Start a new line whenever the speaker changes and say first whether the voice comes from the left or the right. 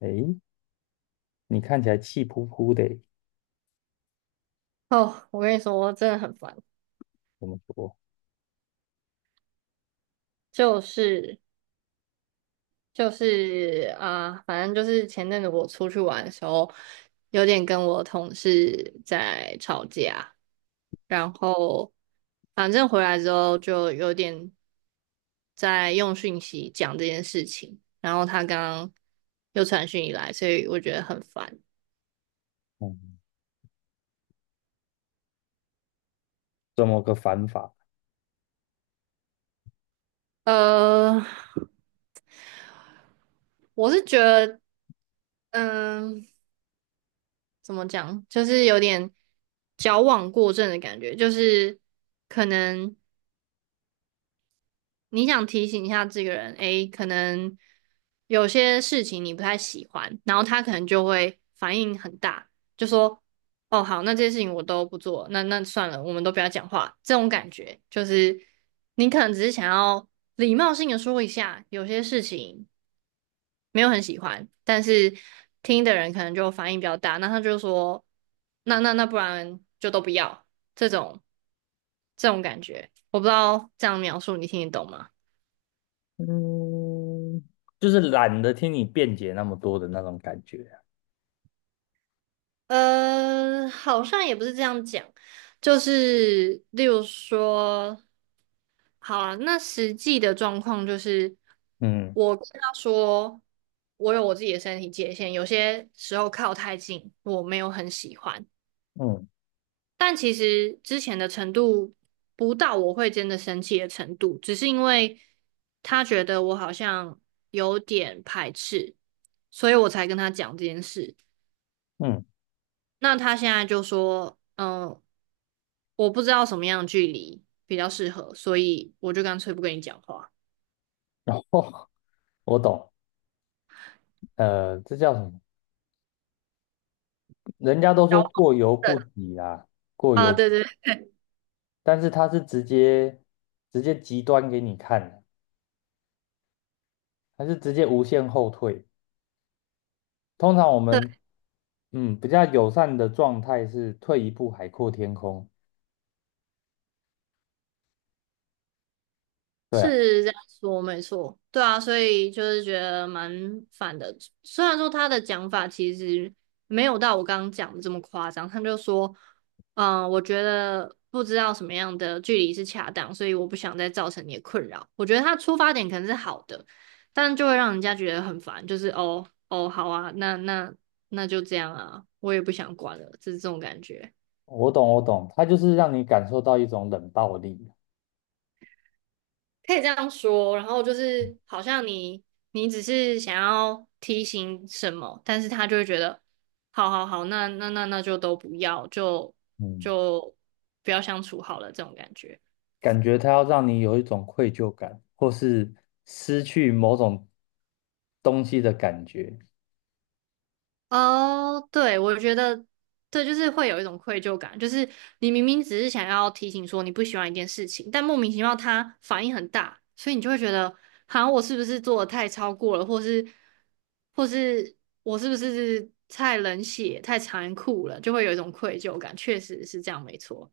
left: 诶，你看起来气扑扑的欸。
right: 哦，我跟你说，真的很烦，
left: 怎么说？
right: 就是就是啊、反正就是前阵子我出去玩的时候，有点跟我同事在吵架，然后反正回来之后就有点在用讯息讲这件事情，然后他刚刚又传讯以来，所以我觉得很烦。
left: 嗯，这么个反法？
right: 呃，我是觉得，嗯。怎么讲，就是有点矫枉过正的感觉，就是可能你想提醒一下这个人，诶，可能有些事情你不太喜欢，然后他可能就会反应很大，就说，哦，好，那这些事情我都不做，那算了，我们都不要讲话，这种感觉就是你可能只是想要礼貌性的说一下，有些事情没有很喜欢，但是听的人可能就反应比较大，那他就说，那不然就都不要这种这种感觉，我不知道这样描述你听得懂吗？
left: 就是懒得听你辩解那么多的那种感觉啊。
right: 好像也不是这样讲，就是例如说，好啊，那实际的状况就是，
left: 嗯
right: 我跟他说，我有我自己的身体界限，有些时候靠太近，我没有很喜欢。
left: 嗯
right: 但其实之前的程度不到我会真的生气的程度，只是因为他觉得我好像有点排斥，所以我才跟他讲这件事。
left: 嗯，
right: 那他现在就说，嗯，我不知道什么样的距离比较适合，所以我就干脆不跟你讲话。
left: 然后 我懂。这叫什么？人家都
right: 小
left: 说
right: 黄
left: 过犹不
right: 人
left: 及啊。过
right: 啊，
left: 犹，
right: 对对对，
left: 但是他是直接极端给你看。他是直接无限后退。通常我们比较友善的状态是退一步海阔天空。对啊。
right: 是这样说，没错，对啊，所以就是觉得蛮烦的。虽然说他的讲法其实没有到我刚刚讲的这么夸张，他就说，我觉得不知道什么样的距离是恰当，所以我不想再造成你的困扰。我觉得他出发点可能是好的，但就会让人家觉得很烦，就是哦哦，好啊，那那就这样啊，我也不想管了，就是这种感觉。
left: 我懂，我懂，他就是让你感受到一种冷暴力。
right: 可以这样说，然后就是好像你只是想要提醒什么，但是他就会觉得，好好好，那就都不要，就
left: 嗯。
right: 就不要相处好了，这种感觉。
left: 感觉他要让你有一种愧疚感，或是失去某种东西的感觉。
right: 哦，对，我觉得对，就是会有一种愧疚感，就是你明明只是想要提醒说你不喜欢一件事情，但莫名其妙它反应很大，所以你就会觉得，好我是不是做的太超过了，或是或是我是不是太冷血、太残酷了，就会有一种愧疚感。确实是这样，没错。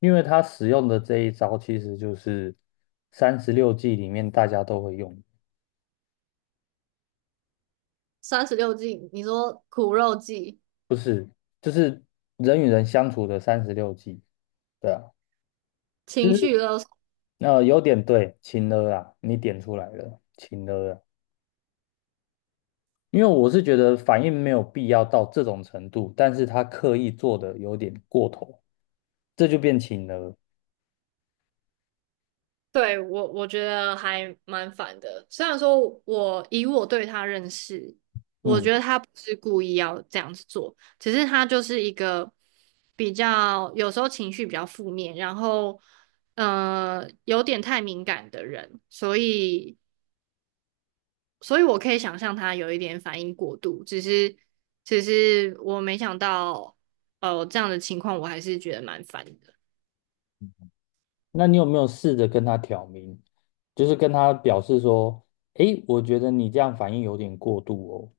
left: 因为他使用的这一招其实就是三十六计里面大家都会用。
right: 三十六计，你说苦肉计、
left: 不是，就是人与人相处的三十六计。对啊。就
right: 情
left: 是
right: 绪勒索。
left: 有点对，情勒啊。你点出来了，情勒啊。因为我是觉得反应没有必要到这种程度，但是他刻意做的有点过头，这就变情了。
right: 对，我觉得还蛮烦的。虽然说我以我对他认识，我
left: 嗯。
right: 觉得他不是故意要这样子做，只是他就是一个比较有时候情绪比较负面，然后有点太敏感的人，所以我可以想象他有一点反应过度，只是我没想到这样的情况，我还是觉得蛮烦的。
left: 那你有没有试着跟他挑明，就是跟他表示说，诶，我觉得你这样反应有点过度哦。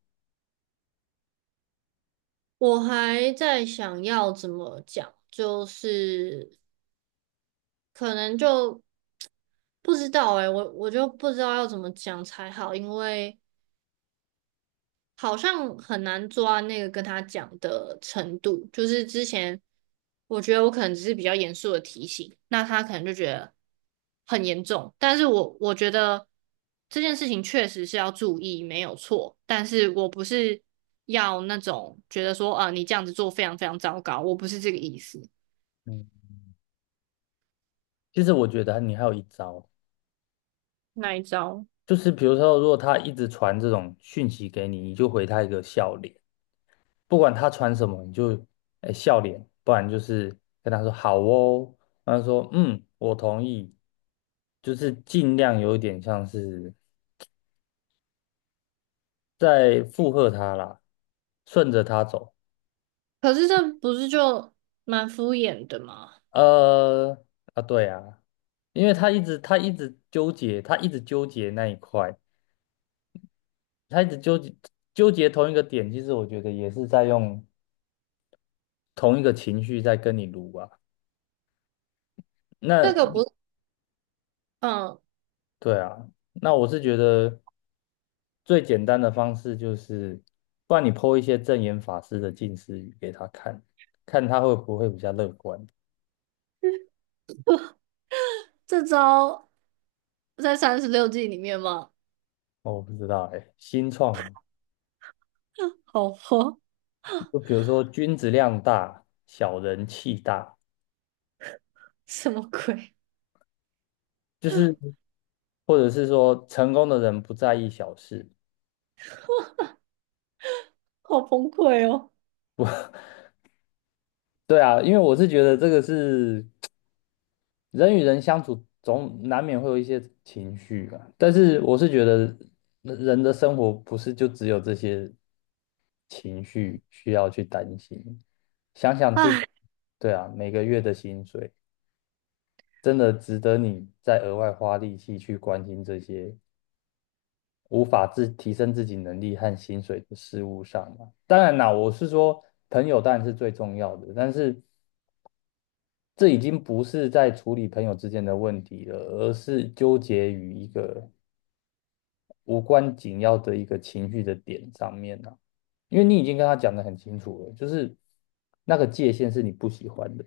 right: 我还在想要怎么讲，就是。可能就不知道诶、我就不知道要怎么讲才好，因为好像很难抓那个跟他讲的程度。就是之前我觉得我可能只是比较严肃的提醒，那他可能就觉得很严重。但是我觉得这件事情确实是要注意，没有错。但是我不是要那种觉得说，啊、你这样子做非常非常糟糕，我不是这个意思，
left: 嗯。其实我觉得你还有一招，
right: 那一招。
left: 就是比如说，如果他一直传这种讯息给你，你就回他一个笑脸。不管他穿什么，你就哎笑脸，不然就是跟他说好哦，然后说嗯，我同意，就是尽量有一点像是在附和他啦，顺着他走。
right: 可是这不是就蛮敷衍的吗？
left: 呃啊，对啊。因为他一直纠结，他一直纠结那一块，他一直纠结同一个点。其实我觉得也是在用同一个情绪在跟你撸啊。
right: 这个
left: 那
right: 不，嗯，
left: 对啊，那我是觉得最简单的方式就是，不然你 p 一些正言法师的近似语给他看，看他会不会比较乐观。
right: 这招在三十六计里面吗？
left: 哦，我不知道哎，新创的。
right: 好吧，
left: 就比如说君子量大，小人气大，
right: 什么鬼？
left: 就是或者是说成功的人不在意小事。
right: 好崩溃哦！
left: 对啊，因为我是觉得这个是人与人相处总难免会有一些情绪吧，但是我是觉得人的生活不是就只有这些情绪需要去担心。想想自己，
right: 唉，
left: 对啊，每个月的薪水真的值得你再额外花力气去关心这些无法自提升自己能力和薪水的事物上吗？当然啦，我是说朋友当然是最重要的。但是，这已经不是在处理朋友之间的问题了，而是纠结于一个无关紧要的一个情绪的点上面了。啊，因为你已经跟他讲得很清楚了，就是那个界限是你不喜欢的，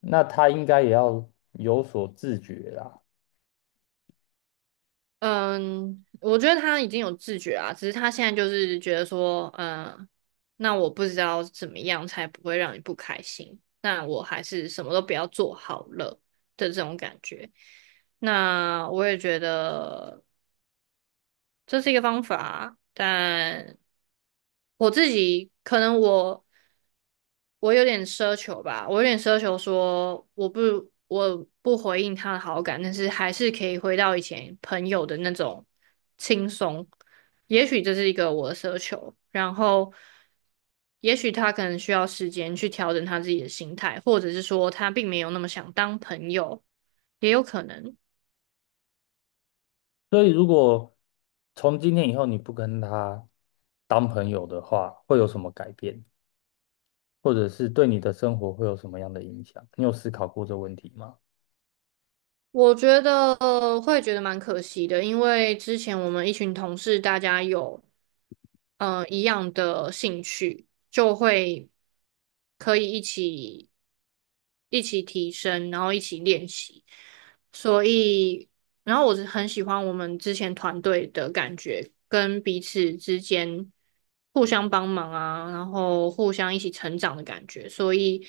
left: 那他应该也要有所自觉啦。
right: 嗯，我觉得他已经有自觉啊，只是他现在就是觉得说，嗯，那我不知道怎么样才不会让你不开心，那我还是什么都不要做好了的这种感觉。那我也觉得。这是一个方法，但我自己可能我有点奢求吧，我有点奢求说我不回应他的好感，但是还是可以回到以前朋友的那种轻松。也许这是一个我的奢求，然后也许他可能需要时间去调整他自己的心态，或者是说他并没有那么想当朋友，也有可能。
left: 所以如果从今天以后你不跟他当朋友的话，会有什么改变，或者是对你的生活会有什么样的影响？你有思考过这问题吗？
right: 我觉得会觉得蛮可惜的，因为之前我们一群同事大家有一样的兴趣，就会可以一起提升，然后一起练习。所以，然后我是很喜欢我们之前团队的感觉，跟彼此之间互相帮忙啊，然后互相一起成长的感觉。所以，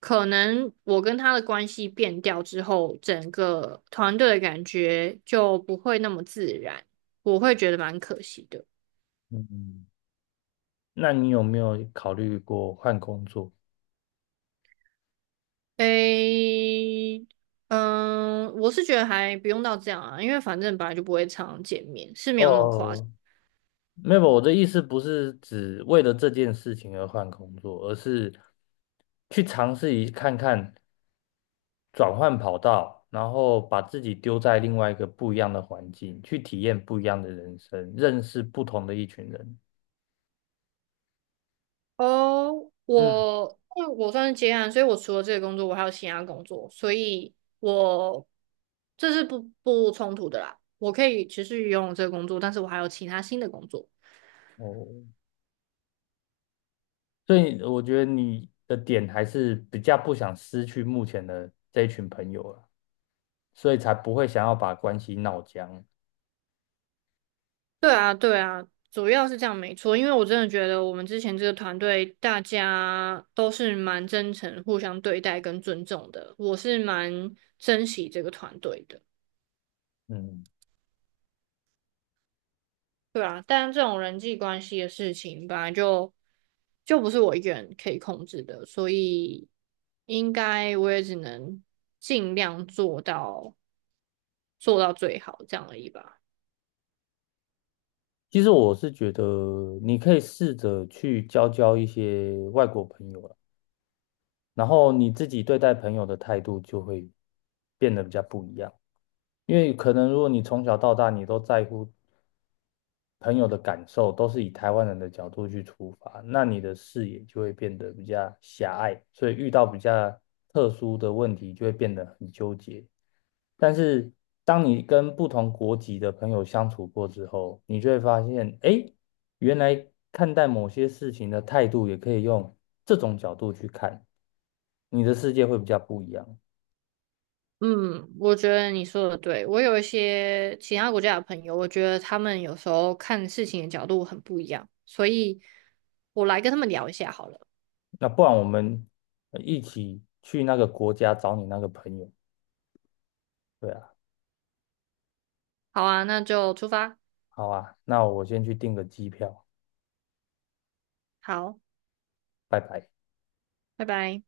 right: 可能我跟他的关系变掉之后，整个团队的感觉就不会那么自然，我会觉得蛮可惜的。
left: 嗯。那你有没有考虑过换工作？
right: 诶，嗯，我是觉得还不用到这样啊，因为反正本来就不会常常见面，是没有那么夸张。
left: 哦，没有，我的意思不是指为了这件事情而换工作，而是去尝试一看看转换跑道，然后把自己丢在另外一个不一样的环境，去体验不一样的人生，认识不同的一群人。
right: 哦，
left: 嗯。
right: 我因为我算是接案，所以我除了这个工作，我还有其他工作，所以我这是不冲突的啦。我可以持续拥有这个工作，但是我还有其他新的工作。
left: 哦，所以我觉得你的点还是比较不想失去目前的这一群朋友了，所以才不会想要把关系闹僵。
right: 对啊，对啊，主要是这样没错，因为我真的觉得我们之前这个团队大家都是蛮真诚、互相对待跟尊重的，我是蛮珍惜这个团队的。
left: 嗯。
right: 对啊，但这种人际关系的事情本来就不是我一个人可以控制的，所以应该我也只能尽量做到最好这样而已吧。
left: 其实我是觉得你可以试着去交交一些外国朋友了，然后你自己对待朋友的态度就会变得比较不一样。因为可能如果你从小到大你都在乎朋友的感受，都是以台湾人的角度去出发，那你的视野就会变得比较狭隘，所以遇到比较特殊的问题就会变得很纠结。但是当你跟不同国籍的朋友相处过之后，你就会发现，诶，原来看待某些事情的态度也可以用这种角度去看，你的世界会比较不一样。
right: 嗯，我觉得你说的对。我有一些其他国家的朋友，我觉得他们有时候看事情的角度很不一样，所以我来跟他们聊一下好了。
left: 那不然我们一起去那个国家找你那个朋友。对啊。
right: 好啊，那就出发。
left: 好啊，那我先去订个机票。
right: 好，
left: 拜拜。
right: 拜拜。